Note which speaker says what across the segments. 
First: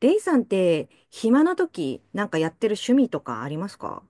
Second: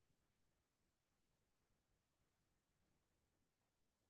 Speaker 1: レイさんって、暇な時、なんかやってる趣味とかありますか？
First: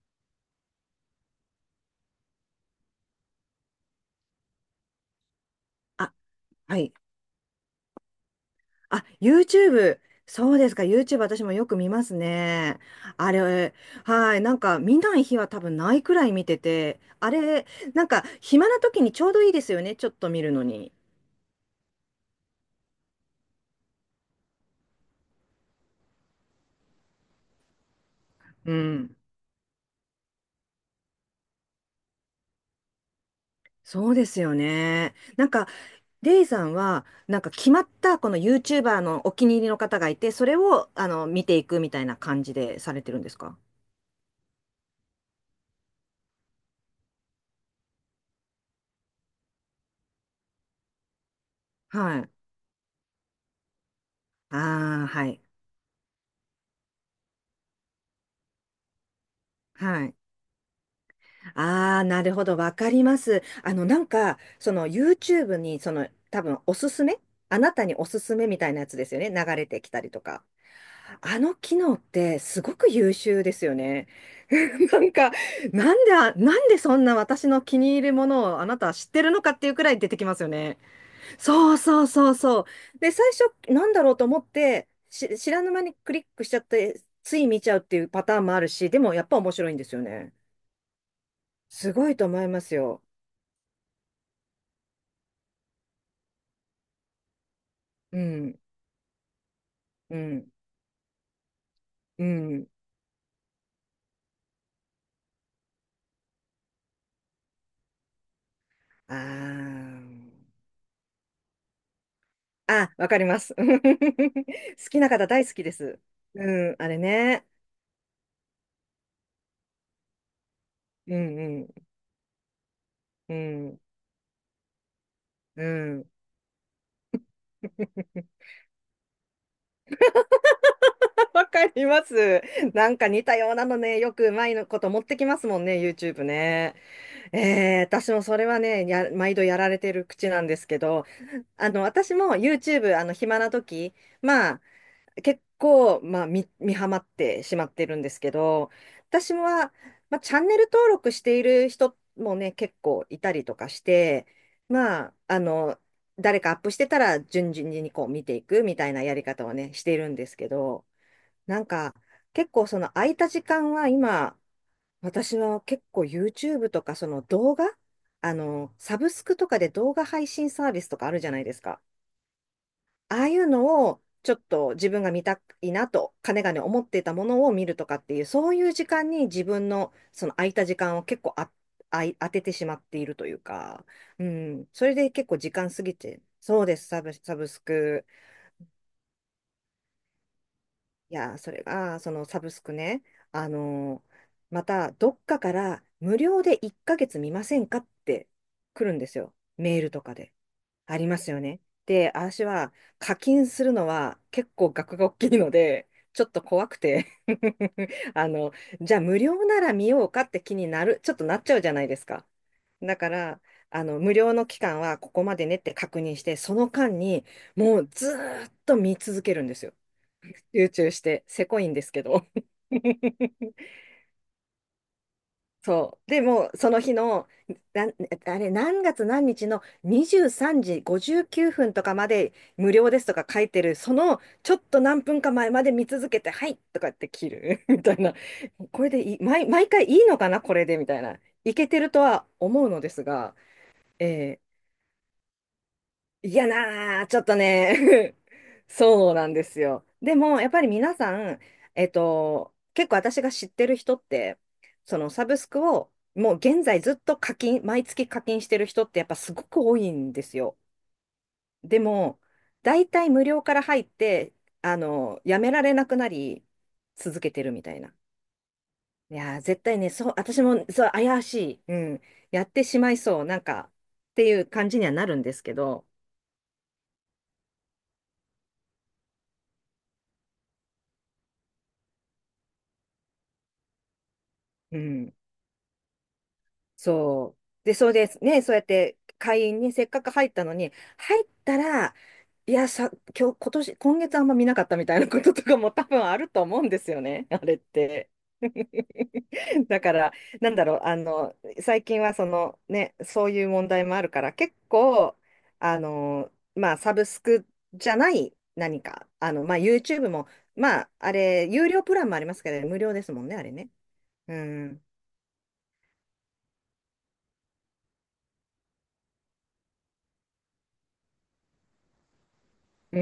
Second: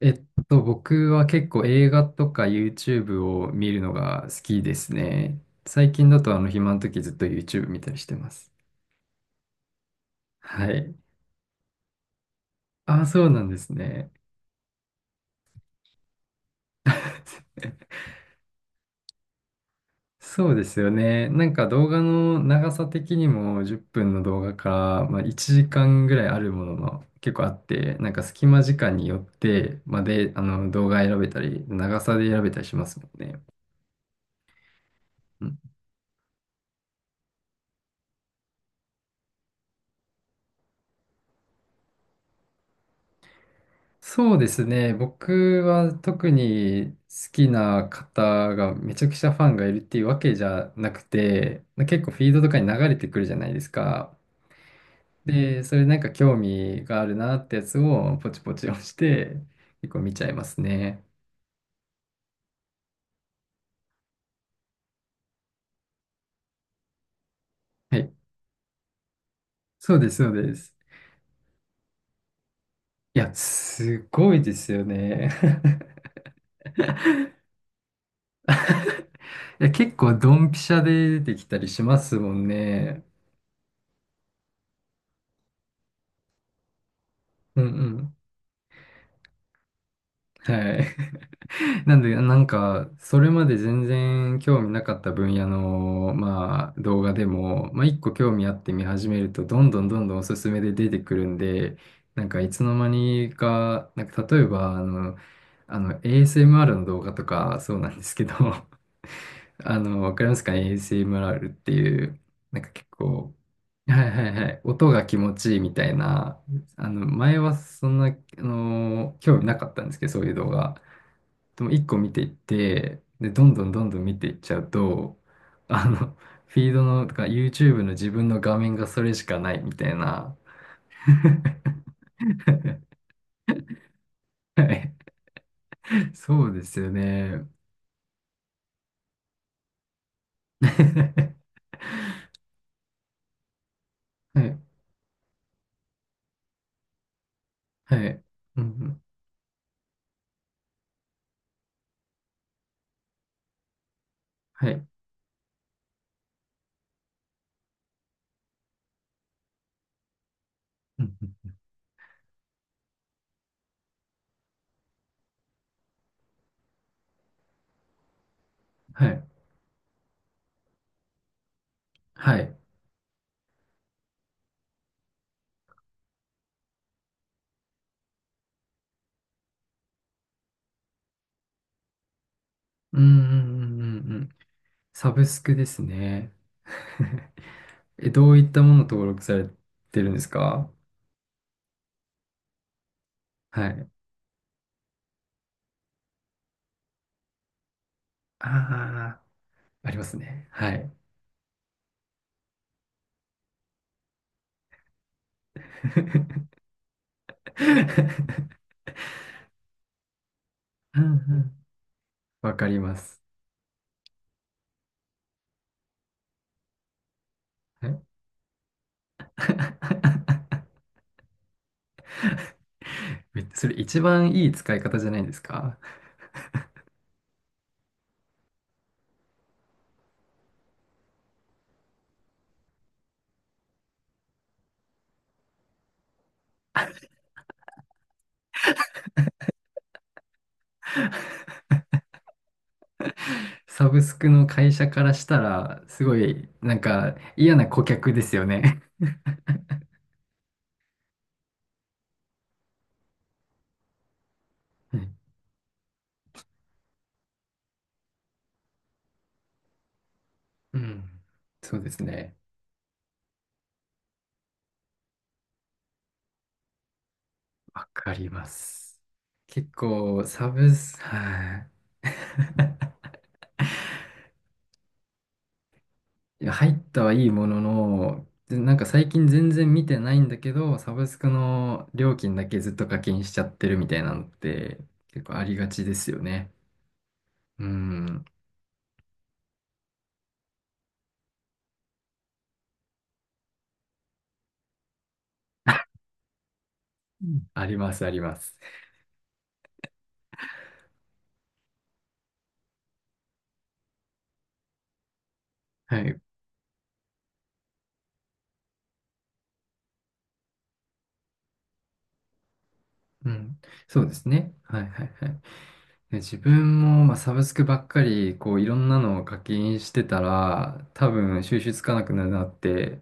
Speaker 2: 僕は結構映画とか YouTube を見るのが好きですね。最近
Speaker 1: あ、
Speaker 2: だと暇
Speaker 1: は
Speaker 2: の
Speaker 1: い。
Speaker 2: 時ずっと YouTube 見たりしてます。
Speaker 1: あ、YouTube。そうで
Speaker 2: は
Speaker 1: すか。
Speaker 2: い。
Speaker 1: YouTube 私もよく見ますね。
Speaker 2: ああ、そう
Speaker 1: あ
Speaker 2: なんです
Speaker 1: れ、
Speaker 2: ね。
Speaker 1: はい。なんか見ない日は多分ないくらい見てて、なんか暇な時にちょうどいいですよね。ちょっと見
Speaker 2: そ
Speaker 1: る
Speaker 2: う
Speaker 1: の
Speaker 2: ですよ
Speaker 1: に。
Speaker 2: ね。なんか動画の長さ的にも10分の動画から、まあ、1時間ぐらいあるものも結構あって、なんか隙間
Speaker 1: う
Speaker 2: 時間に
Speaker 1: ん。
Speaker 2: よって、まあ、で、あの動画選べたり、長さで選べたりしますもんね。
Speaker 1: そうですよね。なんか、レイさんは、なんか決まったこの YouTuber のお気に入りの方がいて、それを、あの、見ていくみたいな感じでされてるんですか？
Speaker 2: そうですね。僕は特に好きな方がめちゃくちゃファンがいるっていうわけじゃなくて、結構
Speaker 1: は
Speaker 2: フ
Speaker 1: い。
Speaker 2: ィードとかに流れてくるじゃないですか。
Speaker 1: ああ、はい。
Speaker 2: で、それなんか興味があるなってやつをポチポチ押して、結構
Speaker 1: は
Speaker 2: 見
Speaker 1: い。
Speaker 2: ちゃいますね。
Speaker 1: ああ、なるほど。わかります。あの、なんか、その YouTube に、その、多分おすすめ、あなたに
Speaker 2: は
Speaker 1: お
Speaker 2: い。
Speaker 1: すすめみたいなやつですよね。流れてき
Speaker 2: そ
Speaker 1: た
Speaker 2: うで
Speaker 1: り
Speaker 2: す、
Speaker 1: と
Speaker 2: そう
Speaker 1: か。
Speaker 2: です。
Speaker 1: あの機能ってすごく優
Speaker 2: いや、
Speaker 1: 秀ですよ
Speaker 2: す
Speaker 1: ね。
Speaker 2: ごいですよ
Speaker 1: なん
Speaker 2: ね。
Speaker 1: か、なん であ、なんでそんな私の気に入るものをあなたは知ってるのかっ
Speaker 2: い
Speaker 1: て
Speaker 2: や、
Speaker 1: いうくら
Speaker 2: 結
Speaker 1: い出
Speaker 2: 構
Speaker 1: てき
Speaker 2: ド
Speaker 1: ますよ
Speaker 2: ンピシ
Speaker 1: ね。
Speaker 2: ャで出てきたり
Speaker 1: そう
Speaker 2: しま
Speaker 1: そう
Speaker 2: す
Speaker 1: そ
Speaker 2: も
Speaker 1: う
Speaker 2: ん
Speaker 1: そう。
Speaker 2: ね。
Speaker 1: で、最初、なんだろうと思って、知らぬ間にクリックしちゃって、つい
Speaker 2: う
Speaker 1: 見
Speaker 2: んう
Speaker 1: ちゃうっていう
Speaker 2: ん。
Speaker 1: パターンもあるし、でもやっぱ面白いんですよね。
Speaker 2: はい。
Speaker 1: す
Speaker 2: なん
Speaker 1: ご
Speaker 2: で、
Speaker 1: いと
Speaker 2: な
Speaker 1: 思
Speaker 2: ん
Speaker 1: います
Speaker 2: か、
Speaker 1: よ。
Speaker 2: それまで全然興味なかった分野の、まあ、動画でも、まあ、一個
Speaker 1: う
Speaker 2: 興味あ
Speaker 1: ん、
Speaker 2: って見始めると、どんどんどんど
Speaker 1: う
Speaker 2: んおす
Speaker 1: ん、
Speaker 2: すめで出てくるんで、
Speaker 1: う
Speaker 2: なんか、いつ
Speaker 1: ん。
Speaker 2: の間にか、なんか、例えば、ASMR の動画とか、そうなんですけど、
Speaker 1: あ
Speaker 2: わかります
Speaker 1: ー。
Speaker 2: か ?ASMR っていう、なんか結
Speaker 1: あ、わかり
Speaker 2: 構、
Speaker 1: ます。
Speaker 2: はいは
Speaker 1: 好
Speaker 2: いはい、音
Speaker 1: き
Speaker 2: が
Speaker 1: な
Speaker 2: 気
Speaker 1: 方
Speaker 2: 持
Speaker 1: 大
Speaker 2: ち
Speaker 1: 好
Speaker 2: いい
Speaker 1: きで
Speaker 2: みたい
Speaker 1: す。
Speaker 2: な、
Speaker 1: うん、あれ
Speaker 2: 前
Speaker 1: ね。
Speaker 2: はそんな、興味なかったんですけど、そういう動画。
Speaker 1: うん、う
Speaker 2: で
Speaker 1: ん、
Speaker 2: も一個見ていって、で、
Speaker 1: う
Speaker 2: どんどん
Speaker 1: ん、
Speaker 2: どんどん見ていっちゃうと、
Speaker 1: う
Speaker 2: あ
Speaker 1: ん。
Speaker 2: の、フィードの、とか YouTube の自分の 画面がそれしかないみたいな。
Speaker 1: わかります。なんか似たようなのね、よくうまい
Speaker 2: は
Speaker 1: のこと
Speaker 2: い。
Speaker 1: 持ってきますもんね、YouTube
Speaker 2: そうで
Speaker 1: ね。
Speaker 2: すよね。
Speaker 1: 私もそれはね、毎度やられてる口なんですけど、あの、私も YouTube、あの、暇な時、
Speaker 2: は
Speaker 1: ま
Speaker 2: い。
Speaker 1: あ、結構、まあ、見ハマってしまって
Speaker 2: は
Speaker 1: るんです
Speaker 2: い。
Speaker 1: け
Speaker 2: うん。
Speaker 1: ど、
Speaker 2: うん
Speaker 1: 私は、まあ、チャンネル登録している人もね、結構いたりとかして、
Speaker 2: はい。
Speaker 1: まあ、あの、誰かアップしてたら、順々にこう見ていくみたいなやり方をね、しているんですけど、
Speaker 2: うんうん
Speaker 1: なんか、結構その空いた時間は今、私は結構 YouTube とかその動画、あの、サ
Speaker 2: は
Speaker 1: ブス
Speaker 2: い。
Speaker 1: クとかで動画配信サービスとかあるじゃないですか。
Speaker 2: はい。
Speaker 1: ああいうのをちょっと自分が見たいなと、かねがね思っていたものを見るとかっていう、そういう時間に自分のその空いた時間を結構あ、あい、当ててしまって
Speaker 2: うん
Speaker 1: い
Speaker 2: う
Speaker 1: るという
Speaker 2: んう
Speaker 1: か、
Speaker 2: んうんう
Speaker 1: う
Speaker 2: ん。
Speaker 1: ん、それで
Speaker 2: サブ
Speaker 1: 結構
Speaker 2: ス
Speaker 1: 時
Speaker 2: クで
Speaker 1: 間
Speaker 2: す
Speaker 1: 過ぎて、
Speaker 2: ね。
Speaker 1: そうです、サブ、サブスク。
Speaker 2: え、どういったもの登録されてるんですか？
Speaker 1: いや、それが、そのサブスクね、あ
Speaker 2: はい。
Speaker 1: のーまた、どっかから無料で1ヶ月見ませんかって来るんです
Speaker 2: ああ、
Speaker 1: よ。メー
Speaker 2: あ
Speaker 1: ル
Speaker 2: り
Speaker 1: と
Speaker 2: ま
Speaker 1: か
Speaker 2: す
Speaker 1: で。
Speaker 2: ね。はい。
Speaker 1: ありますよね。で、私は課金するのは結構額が大きいので、ちょっと 怖くて。 あの、じゃあ無料なら見ようかって気になる、
Speaker 2: うんう
Speaker 1: ちょっとなっちゃう
Speaker 2: ん
Speaker 1: じゃないですか。
Speaker 2: わかりま
Speaker 1: だか
Speaker 2: す。
Speaker 1: ら、あの、無料の期間はここまでねって確認して、その間にもう
Speaker 2: はい
Speaker 1: ずーっと見続けるんですよ。集中して、せこいんですけど。
Speaker 2: それ一番いい使い方じゃないですか？
Speaker 1: そう。でも、その日の、なん、あれ、何月何日の23時59分とかまで無料ですとか書いてる、そのちょっと何分か前まで見続けて、はいとかって切る みたいな。これでいい、毎回いいのかな、これでみたいな。いけてるとは思うのですが、
Speaker 2: サブスク
Speaker 1: え
Speaker 2: の
Speaker 1: ー
Speaker 2: 会社からしたら、すご
Speaker 1: 嫌
Speaker 2: い、なん
Speaker 1: なー、
Speaker 2: か
Speaker 1: ちょっと
Speaker 2: 嫌な顧客
Speaker 1: ね。
Speaker 2: ですよ ね。
Speaker 1: そうなんですよ。でも、やっぱり皆さん、結構私が知ってる人って、
Speaker 2: う
Speaker 1: その
Speaker 2: ん
Speaker 1: サブスクをもう現在ずっと毎月課金してる人ってやっぱすごく多いんですよ。
Speaker 2: うんそ
Speaker 1: で
Speaker 2: うです
Speaker 1: も、
Speaker 2: ね。
Speaker 1: 大体無料から入って、あの、やめられなくなり、続けてるみたい
Speaker 2: わ
Speaker 1: な。
Speaker 2: かります。
Speaker 1: いやー、絶
Speaker 2: 結
Speaker 1: 対ね、そう、
Speaker 2: 構、
Speaker 1: 私
Speaker 2: サ
Speaker 1: も、
Speaker 2: ブ
Speaker 1: そう、
Speaker 2: ス、
Speaker 1: 怪し
Speaker 2: はい。
Speaker 1: い。うん。やってしまいそう。なんか、っていう感じにはなるんですけど、
Speaker 2: いや入ったはいいものの、でなんか最近全然見てないんだけど、サブスクの料金だけずっと課金しちゃってるみたいなのっ
Speaker 1: う
Speaker 2: て
Speaker 1: ん。
Speaker 2: 結構ありがちですよね。
Speaker 1: そ
Speaker 2: う
Speaker 1: う。で、そうです。
Speaker 2: ん。
Speaker 1: ね、そうやって会員にせっかく入ったのに、入ったら、いや、さ、今日、今年、今月あんま見なかったみたいなこととかも多 分あると思うんですよ
Speaker 2: う
Speaker 1: ね、あ
Speaker 2: ん
Speaker 1: れっ
Speaker 2: あります、
Speaker 1: て。
Speaker 2: あります。
Speaker 1: だから、なんだろう、あの、最近はその、ね、そういう問題もあるから、結構、あ
Speaker 2: はい。
Speaker 1: の、まあ、サブスクじゃない何か、あの、まあ、YouTube も、まあ、あれ、有料プランもありますけど、無料ですもん
Speaker 2: う
Speaker 1: ね、あれ
Speaker 2: ん。
Speaker 1: ね。
Speaker 2: そうです
Speaker 1: う
Speaker 2: ね。は
Speaker 1: ん。
Speaker 2: い、はい、はい。で自分も、まあ、サブスクばっかり、こう、いろんなのを課金してたら、多分、収集つかなくなるなっ
Speaker 1: う
Speaker 2: て、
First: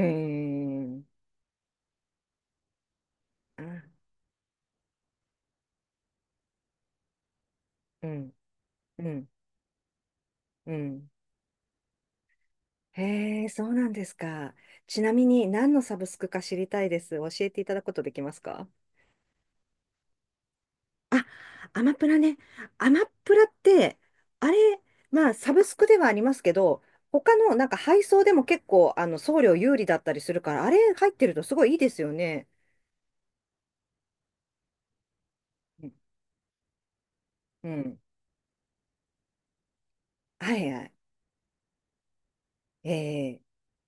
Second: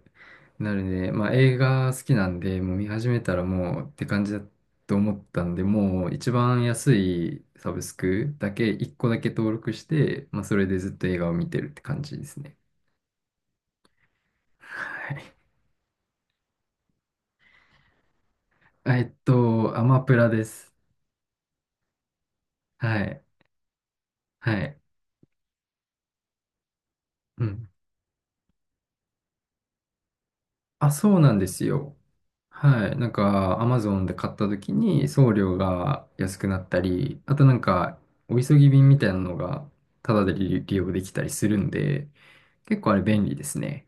Speaker 2: なるね。まあ、映画好きなんで、もう見始めたらもうって感じだと思ったんで、もう一番安いサブス
Speaker 1: う
Speaker 2: ク
Speaker 1: ん、
Speaker 2: だけ、1個
Speaker 1: う
Speaker 2: だ
Speaker 1: ん、
Speaker 2: け登録して、まあ、それ
Speaker 1: う
Speaker 2: でずっと
Speaker 1: ん。
Speaker 2: 映画を見てるって感じですね。
Speaker 1: へえ、そうなんですか。ちな
Speaker 2: は
Speaker 1: み
Speaker 2: い。
Speaker 1: に何のサブスクか知りたいです。教えていただくことできますか？
Speaker 2: アマプラです。
Speaker 1: あ、アマプラね。ア
Speaker 2: は
Speaker 1: マ
Speaker 2: い。
Speaker 1: プラって、あ
Speaker 2: はい。
Speaker 1: れ、まあ、サブスクではありますけど、他
Speaker 2: う
Speaker 1: のなん
Speaker 2: ん
Speaker 1: か配送でも結構あの送料有利だったりするから、あ
Speaker 2: あ、
Speaker 1: れ入っ
Speaker 2: そう
Speaker 1: て
Speaker 2: な
Speaker 1: る
Speaker 2: ん
Speaker 1: と
Speaker 2: で
Speaker 1: すご
Speaker 2: す
Speaker 1: いいいで
Speaker 2: よ。
Speaker 1: すよね。
Speaker 2: はい。なんか、アマゾンで買った時に送料
Speaker 1: うん。
Speaker 2: が安くなったり、あとなん
Speaker 1: うん、
Speaker 2: か、お急ぎ便みたいなのが、タダで
Speaker 1: は
Speaker 2: 利
Speaker 1: い
Speaker 2: 利
Speaker 1: は
Speaker 2: 用
Speaker 1: い。
Speaker 2: できたりするんで、結
Speaker 1: え
Speaker 2: 構あれ便利
Speaker 1: え、
Speaker 2: ですね。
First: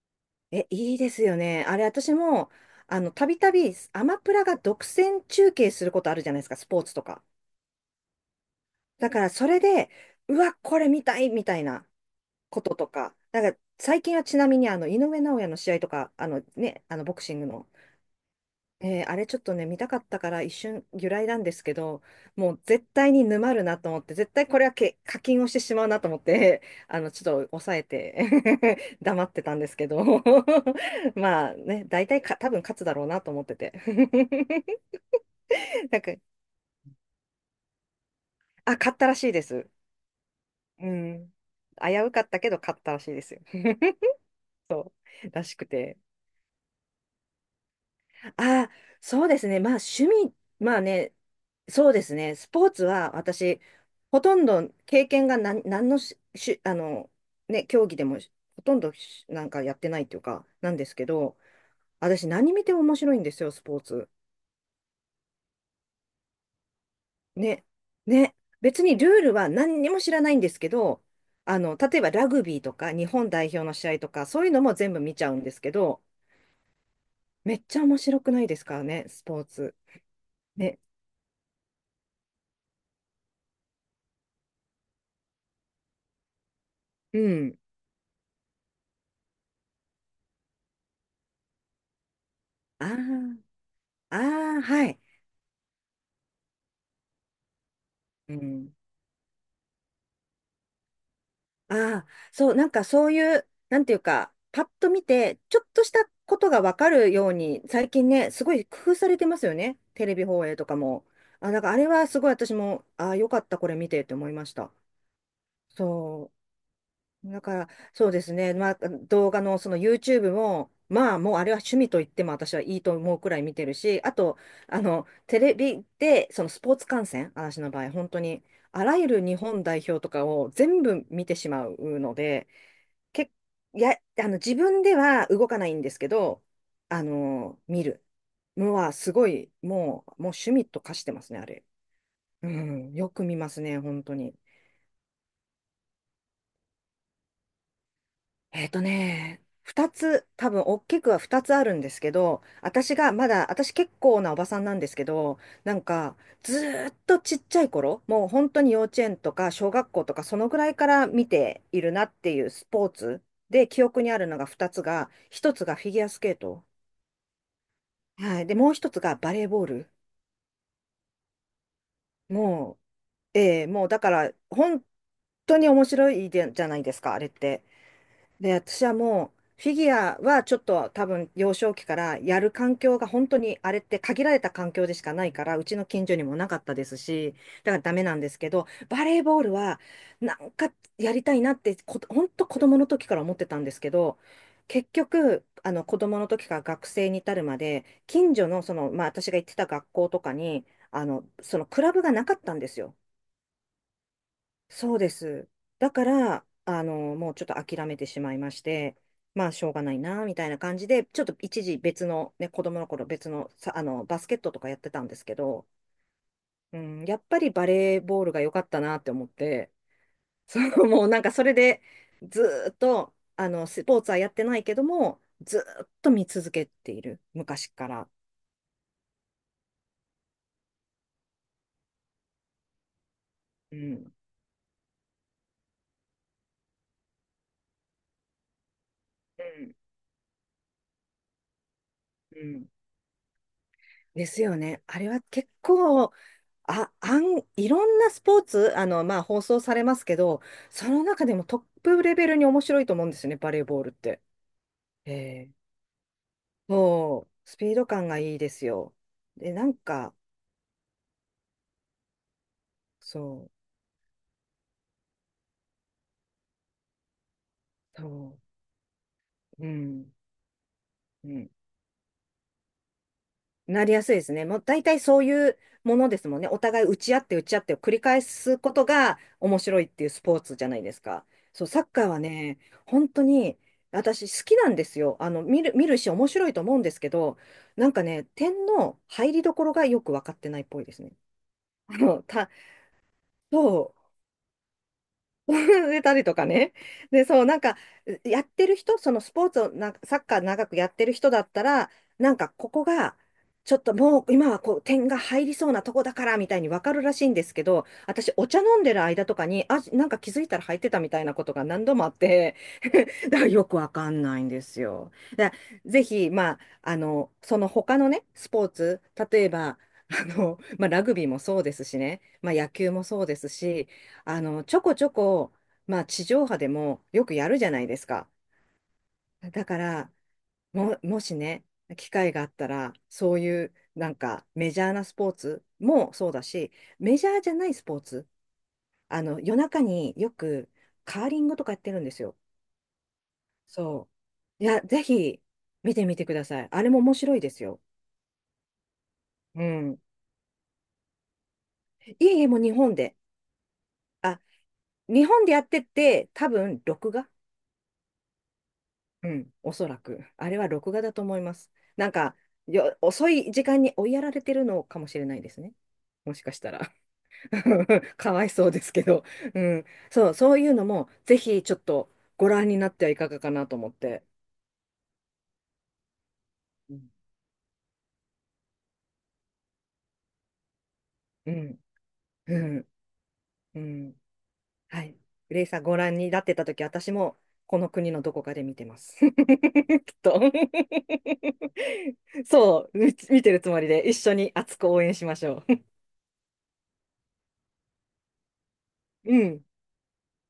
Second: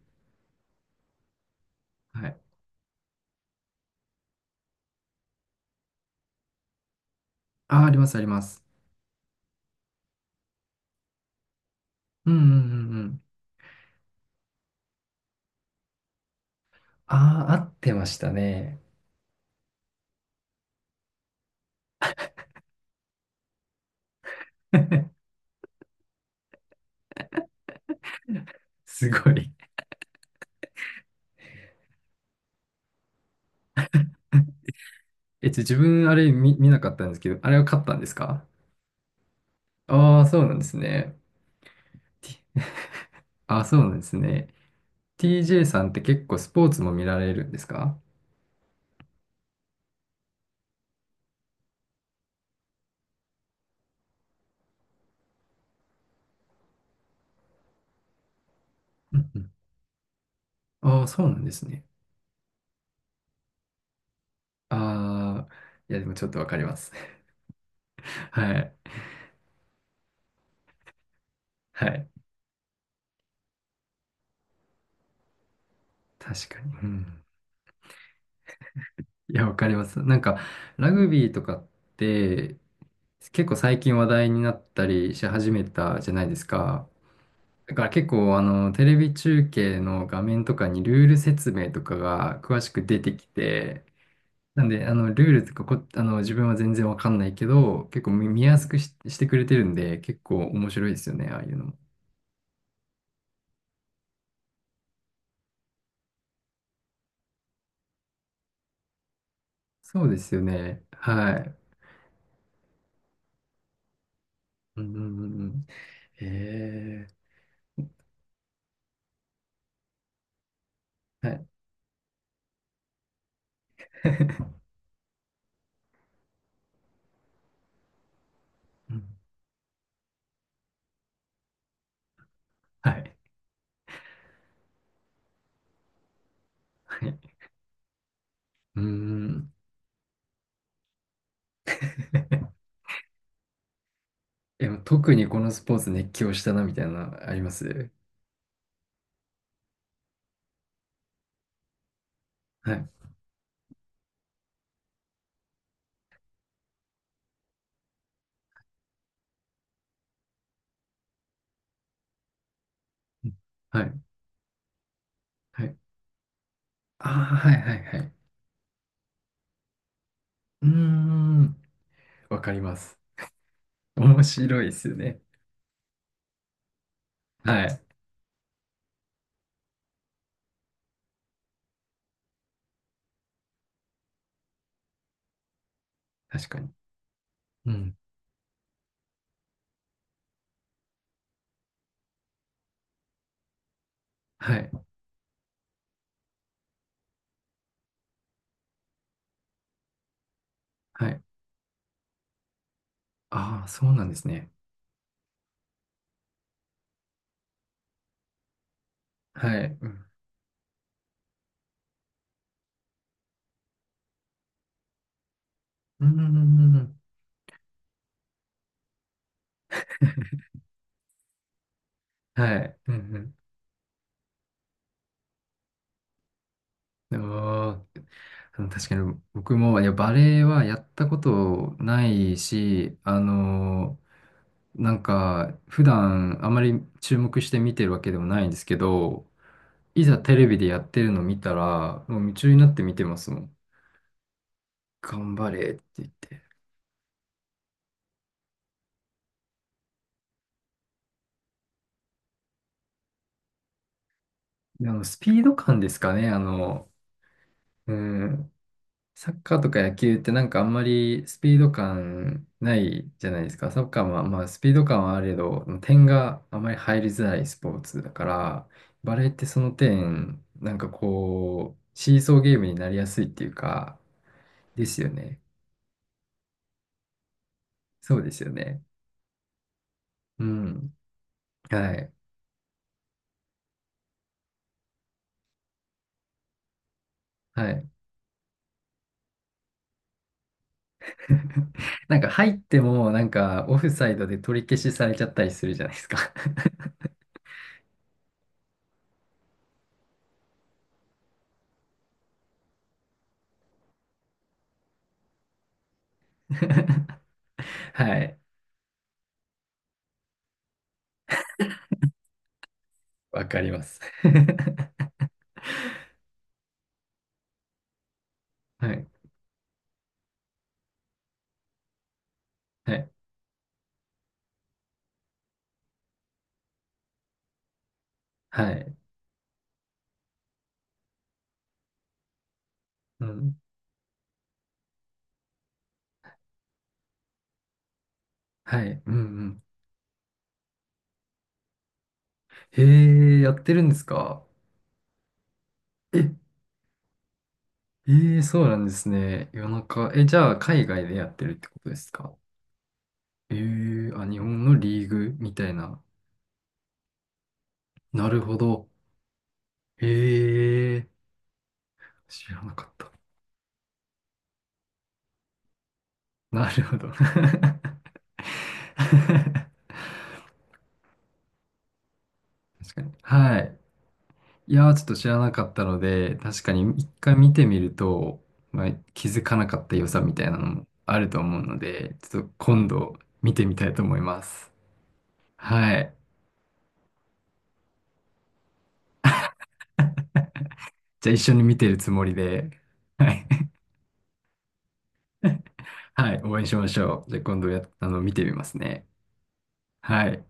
Speaker 1: いいですよね。あれ、私
Speaker 2: はい。
Speaker 1: も、あの、たびたびアマプラが独占中継することあるじゃないですか、スポーツとか。
Speaker 2: あ、あります、あります。
Speaker 1: だからそれで、うわ、これ見たいみたいな
Speaker 2: うんうん
Speaker 1: こと
Speaker 2: う
Speaker 1: と
Speaker 2: んう
Speaker 1: か、
Speaker 2: ん。
Speaker 1: だから最近はちなみにあの井上尚弥の試合とか、あのね、あのボクシン
Speaker 2: あ
Speaker 1: グ
Speaker 2: あ、合
Speaker 1: の、
Speaker 2: ってましたね。
Speaker 1: あれちょっとね、見たかったから一瞬揺らいだんですけど、もう絶対に沼るなと思って、絶対これは課 金をしてしまうなと思って、あのちょっと抑えて
Speaker 2: す
Speaker 1: 黙っ
Speaker 2: ご
Speaker 1: て
Speaker 2: い。
Speaker 1: たんですけど。 まあね、大体か、多分勝つだろうなと思ってて。
Speaker 2: え、自
Speaker 1: なん
Speaker 2: 分
Speaker 1: か、
Speaker 2: あれ見なかったんですけど、あれは買ったんですか？
Speaker 1: あ、勝ったらしいです。
Speaker 2: ああー、そうなんです
Speaker 1: う
Speaker 2: ね。
Speaker 1: ん。危うかった
Speaker 2: T-
Speaker 1: けど勝ったらしいですよ。
Speaker 2: ああ、そうな んですね。
Speaker 1: そうらし
Speaker 2: TJ
Speaker 1: く
Speaker 2: さんっ
Speaker 1: て。
Speaker 2: て結構スポーツも見られるんですか？
Speaker 1: ああ、そうですね。まあ趣味、まあね、そうですね。スポーツは私、ほとんど経験が何のし、し、あの、ね、競技でもほとんど
Speaker 2: う
Speaker 1: なん
Speaker 2: ん
Speaker 1: かやってないっていうか、なんです
Speaker 2: あ
Speaker 1: け
Speaker 2: あ、そうな
Speaker 1: ど、
Speaker 2: んですね。
Speaker 1: 私何見ても面白いんですよ、スポーツ。
Speaker 2: ああ、いや、でもちょっとわかります。
Speaker 1: ね、ね。
Speaker 2: はい。
Speaker 1: 別にルールは何にも知らないんですけど、あの、
Speaker 2: は
Speaker 1: 例えば
Speaker 2: い。
Speaker 1: ラグビーとか日本代表の試合とか、そういうのも全部見ちゃうんですけど、
Speaker 2: 確かに。うん。
Speaker 1: めっちゃ面白くないですからね、ス
Speaker 2: い
Speaker 1: ポー
Speaker 2: や、わか
Speaker 1: ツ。
Speaker 2: ります。なんか、
Speaker 1: ね。
Speaker 2: ラグビーとかって、結構最近話題になったりし始めたじゃないですか。
Speaker 1: うん。
Speaker 2: だから結構、テレビ中継の画面とかにルール説明とかが詳しく
Speaker 1: あ
Speaker 2: 出てき
Speaker 1: ー
Speaker 2: て、
Speaker 1: あー、あ
Speaker 2: なんで、
Speaker 1: はい。
Speaker 2: ルールとか自分は全然わかんないけど、結構
Speaker 1: う
Speaker 2: 見やす
Speaker 1: ん。
Speaker 2: くしてくれてるんで、結構面白いですよね、ああいうのも。
Speaker 1: ああ、そう、なんかそういう、なんていうか、パッと見て、ちょっとしたことがわかるように、最近ね、すごい工夫されてますよね。
Speaker 2: そ
Speaker 1: テ
Speaker 2: う
Speaker 1: レ
Speaker 2: で
Speaker 1: ビ
Speaker 2: すよ
Speaker 1: 放映とか
Speaker 2: ね。
Speaker 1: も。
Speaker 2: は
Speaker 1: あ、
Speaker 2: い。
Speaker 1: なんかあれはすごい私も、ああ、よかった、これ見てって思いました。
Speaker 2: うんうんうんうん。
Speaker 1: そう。
Speaker 2: へ
Speaker 1: だから、そうですね。まあ、動画のその YouTube も、まあ、
Speaker 2: え。は
Speaker 1: もうあ
Speaker 2: い。
Speaker 1: れは趣味と言っても私はいいと思うくらい見てるし、あと、あの、テレビで、そのスポーツ観戦、私の場合、本当に、あ
Speaker 2: う
Speaker 1: ら
Speaker 2: ん
Speaker 1: ゆる日本代表とかを全部見てしまうので、
Speaker 2: はい。
Speaker 1: け、あの、自分では動かないんですけど、あ
Speaker 2: はい。
Speaker 1: の、見るの
Speaker 2: う
Speaker 1: はすごい、
Speaker 2: ん。
Speaker 1: もう趣味と化してますね、あれ。うん、よく見ますね、本当に。
Speaker 2: え、特にこのスポーツ熱狂したなみたいなのあります？
Speaker 1: 多分大きくは二つあるんですけど、
Speaker 2: はい。
Speaker 1: 私がまだ、私結構なおばさんなんですけど、なんか、ずーっとちっちゃい頃、もう本当に幼稚園とか小学校とか、そのぐらいから見ているなっていうスポーツ
Speaker 2: うん
Speaker 1: で、記
Speaker 2: はい。
Speaker 1: 憶にあるのが二つが、一つ
Speaker 2: は
Speaker 1: が
Speaker 2: い。
Speaker 1: フィギュアスケート。
Speaker 2: ああ、はいはいはい。
Speaker 1: はい。で、もう一つがバレーボール。
Speaker 2: うーん。わかりま
Speaker 1: も
Speaker 2: す。
Speaker 1: う、ええ、もうだか
Speaker 2: 面
Speaker 1: ら、
Speaker 2: 白いで
Speaker 1: 本
Speaker 2: すよね。
Speaker 1: 当に面白いでじゃないですか、あれっ
Speaker 2: は
Speaker 1: て。
Speaker 2: い。
Speaker 1: で、私はもう、フィギュアはちょっと多分幼少期からやる環境が本当にあれって限られた環境でしかないから、うちの近所にもな
Speaker 2: 確
Speaker 1: か
Speaker 2: か
Speaker 1: っ
Speaker 2: に。
Speaker 1: たですし、
Speaker 2: う
Speaker 1: だからダ
Speaker 2: ん。
Speaker 1: メなんですけど、バレーボールはなんかやりたいなって本当子供の時から思ってたんですけど、
Speaker 2: はい。
Speaker 1: 結局、あの子供の時から学生に至るまで、近所のその、まあ私が行ってた学校とかに、
Speaker 2: はい。
Speaker 1: そのクラブがなかったんですよ。
Speaker 2: ああ、そうなんですね。
Speaker 1: そうです。だから、もうちょっと諦めてしまいまして、まあ、
Speaker 2: は
Speaker 1: しょう
Speaker 2: い。
Speaker 1: が
Speaker 2: う
Speaker 1: ない
Speaker 2: ん。
Speaker 1: な、みたいな感じで、ちょっと一時別の、ね、子供の頃別の、さ、あの、バスケットとかやってたんですけど、
Speaker 2: うんうんうん
Speaker 1: う
Speaker 2: うん
Speaker 1: ん、やっぱりバレーボールが良かったなって思って、そう、もうなんかそれで、ず
Speaker 2: は
Speaker 1: ーっ
Speaker 2: い。う
Speaker 1: と、
Speaker 2: ん
Speaker 1: スポーツはやってないけども、ずーっと見続けてい
Speaker 2: う
Speaker 1: る、
Speaker 2: ん。
Speaker 1: 昔
Speaker 2: ああ。
Speaker 1: から。
Speaker 2: 確かに僕も、いや、バレエはやったことないし、
Speaker 1: うん。
Speaker 2: なんか、普段あまり注目して見てるわけでもないんですけど、
Speaker 1: うん。
Speaker 2: いざテレビでやってるの見たら、もう夢
Speaker 1: う
Speaker 2: 中にな
Speaker 1: ん、
Speaker 2: って見てますもん。
Speaker 1: ですよね。あれは
Speaker 2: 頑
Speaker 1: 結
Speaker 2: 張れって言っ
Speaker 1: 構、
Speaker 2: て。
Speaker 1: あ、あん、いろんなスポーツ、まあ、放送されますけど、その中でもトップレベルに面白いと思うんですよね、バレーボールって。
Speaker 2: で、
Speaker 1: え
Speaker 2: スピー
Speaker 1: え、
Speaker 2: ド感ですかね、
Speaker 1: そう、スピード
Speaker 2: う
Speaker 1: 感がいいで
Speaker 2: ん、
Speaker 1: すよ。
Speaker 2: サッ
Speaker 1: で、
Speaker 2: カー
Speaker 1: な
Speaker 2: と
Speaker 1: ん
Speaker 2: か野
Speaker 1: か、
Speaker 2: 球ってなんかあんまりスピード感ないじゃない
Speaker 1: そ
Speaker 2: で
Speaker 1: う、
Speaker 2: すか。サッカーはまあスピード感はあれど、点があまり入りづらいスポーツだ
Speaker 1: そ
Speaker 2: から、バレーってそ
Speaker 1: う、う
Speaker 2: の
Speaker 1: ん、
Speaker 2: 点、なんか
Speaker 1: うん。
Speaker 2: こう、シーソーゲームになりやすいっていう
Speaker 1: なり
Speaker 2: か、
Speaker 1: やすいですね。もう大
Speaker 2: です
Speaker 1: 体
Speaker 2: よ
Speaker 1: そう
Speaker 2: ね。
Speaker 1: いうものですもんね。お互い打ち合って打ち合ってを繰り
Speaker 2: そ
Speaker 1: 返
Speaker 2: うですよ
Speaker 1: すこ
Speaker 2: ね。
Speaker 1: とが面白いっていうスポー
Speaker 2: う
Speaker 1: ツじゃないで
Speaker 2: ん。
Speaker 1: すか。そう、サッ
Speaker 2: は
Speaker 1: カー
Speaker 2: い。
Speaker 1: はね、本当に私好きなんですよ。あの、見るし面白いと思うんですけど、
Speaker 2: はい。
Speaker 1: なんかね、点の入りどころがよく分かってないっぽいですね。あ
Speaker 2: なん
Speaker 1: の、
Speaker 2: か
Speaker 1: た、
Speaker 2: 入ってもなんかオフ
Speaker 1: そ
Speaker 2: サ
Speaker 1: う、
Speaker 2: イドで取り消しされちゃった りするじゃない
Speaker 1: 植
Speaker 2: で
Speaker 1: え
Speaker 2: す
Speaker 1: たり
Speaker 2: か。
Speaker 1: とかね。で、そう、なんか、やってる人、そのスポーツをな、サッカー長くやってる人だったら、なんか、ここが、ちょっともう今はこう点が入りそうなとこだからみたいに分かるら しいんですけど、
Speaker 2: は
Speaker 1: 私
Speaker 2: い。
Speaker 1: お茶飲んでる間とかに、あ、なんか気づいたら入ってたみたいなことが何度もあって、だか
Speaker 2: わ
Speaker 1: ら
Speaker 2: か
Speaker 1: よ
Speaker 2: り
Speaker 1: く
Speaker 2: ま
Speaker 1: わ
Speaker 2: す。
Speaker 1: かんないんです よ。だからぜひ、まあ、その他のね、スポー
Speaker 2: は
Speaker 1: ツ、
Speaker 2: い。
Speaker 1: 例えば、まあ、ラグビーもそうですしね、まあ、野球
Speaker 2: は
Speaker 1: も
Speaker 2: い。
Speaker 1: そうですし、ちょこちょこまあ、地上波でもよくやるじゃないですか。
Speaker 2: はい。
Speaker 1: だから、もしね、機会があったら、
Speaker 2: う
Speaker 1: そう
Speaker 2: ん。
Speaker 1: いうなんかメジャーなスポーツもそうだし、メジャーじゃないスポーツ、
Speaker 2: はい。うんう
Speaker 1: 夜
Speaker 2: ん。
Speaker 1: 中によくカーリングとかやってるんですよ。
Speaker 2: へえ、やってるんです
Speaker 1: そ
Speaker 2: か？
Speaker 1: う。いや、ぜひ見てみ
Speaker 2: え、
Speaker 1: てください。あれも面白いですよ。
Speaker 2: ええ、そうなんですね。
Speaker 1: う
Speaker 2: 夜
Speaker 1: ん。
Speaker 2: 中。え、じゃあ、海外でやってるってことです
Speaker 1: い
Speaker 2: か？
Speaker 1: えいえ、もう日本で。
Speaker 2: ええ、あ、日
Speaker 1: あ、
Speaker 2: 本のリー
Speaker 1: 日
Speaker 2: グ
Speaker 1: 本で
Speaker 2: み
Speaker 1: や
Speaker 2: た
Speaker 1: っ
Speaker 2: い
Speaker 1: て
Speaker 2: な。
Speaker 1: て、多分録画、
Speaker 2: なるほど。
Speaker 1: うん、おそら
Speaker 2: え
Speaker 1: く。あれは録画だと
Speaker 2: え、
Speaker 1: 思います。なんか、
Speaker 2: 知らなかった。
Speaker 1: 遅い時間に追いやられてるのかもしれないですね。もしかし
Speaker 2: な
Speaker 1: た
Speaker 2: る
Speaker 1: ら。
Speaker 2: ほど。確
Speaker 1: かわいそうですけど。うん。そう、そういうのも、ぜひちょっとご覧になっ
Speaker 2: か
Speaker 1: ては
Speaker 2: に。
Speaker 1: いかがか
Speaker 2: は
Speaker 1: なと
Speaker 2: い。
Speaker 1: 思って。
Speaker 2: いやー、ちょっと知らなかったので、確かに
Speaker 1: う
Speaker 2: 一
Speaker 1: ん。
Speaker 2: 回見てみると、まあ、気づかなかった良さみたいなのもあると
Speaker 1: う
Speaker 2: 思うの
Speaker 1: ん。
Speaker 2: で、ちょっと
Speaker 1: う
Speaker 2: 今
Speaker 1: ん。
Speaker 2: 度見てみ
Speaker 1: う
Speaker 2: たいと
Speaker 1: ん、
Speaker 2: 思います。
Speaker 1: はい。グレイさん、ご
Speaker 2: はい。
Speaker 1: 覧になってたとき、私もこの国のどこかで見てます。きっと。
Speaker 2: じゃあ一緒に見てるつもり で、
Speaker 1: そう、み
Speaker 2: は
Speaker 1: 見
Speaker 2: い。
Speaker 1: てるつ もりで、一緒に熱く応援しましょう。
Speaker 2: はい、応援しましょう。じゃあ今度や、あの、見てみますね。
Speaker 1: うん。
Speaker 2: はい。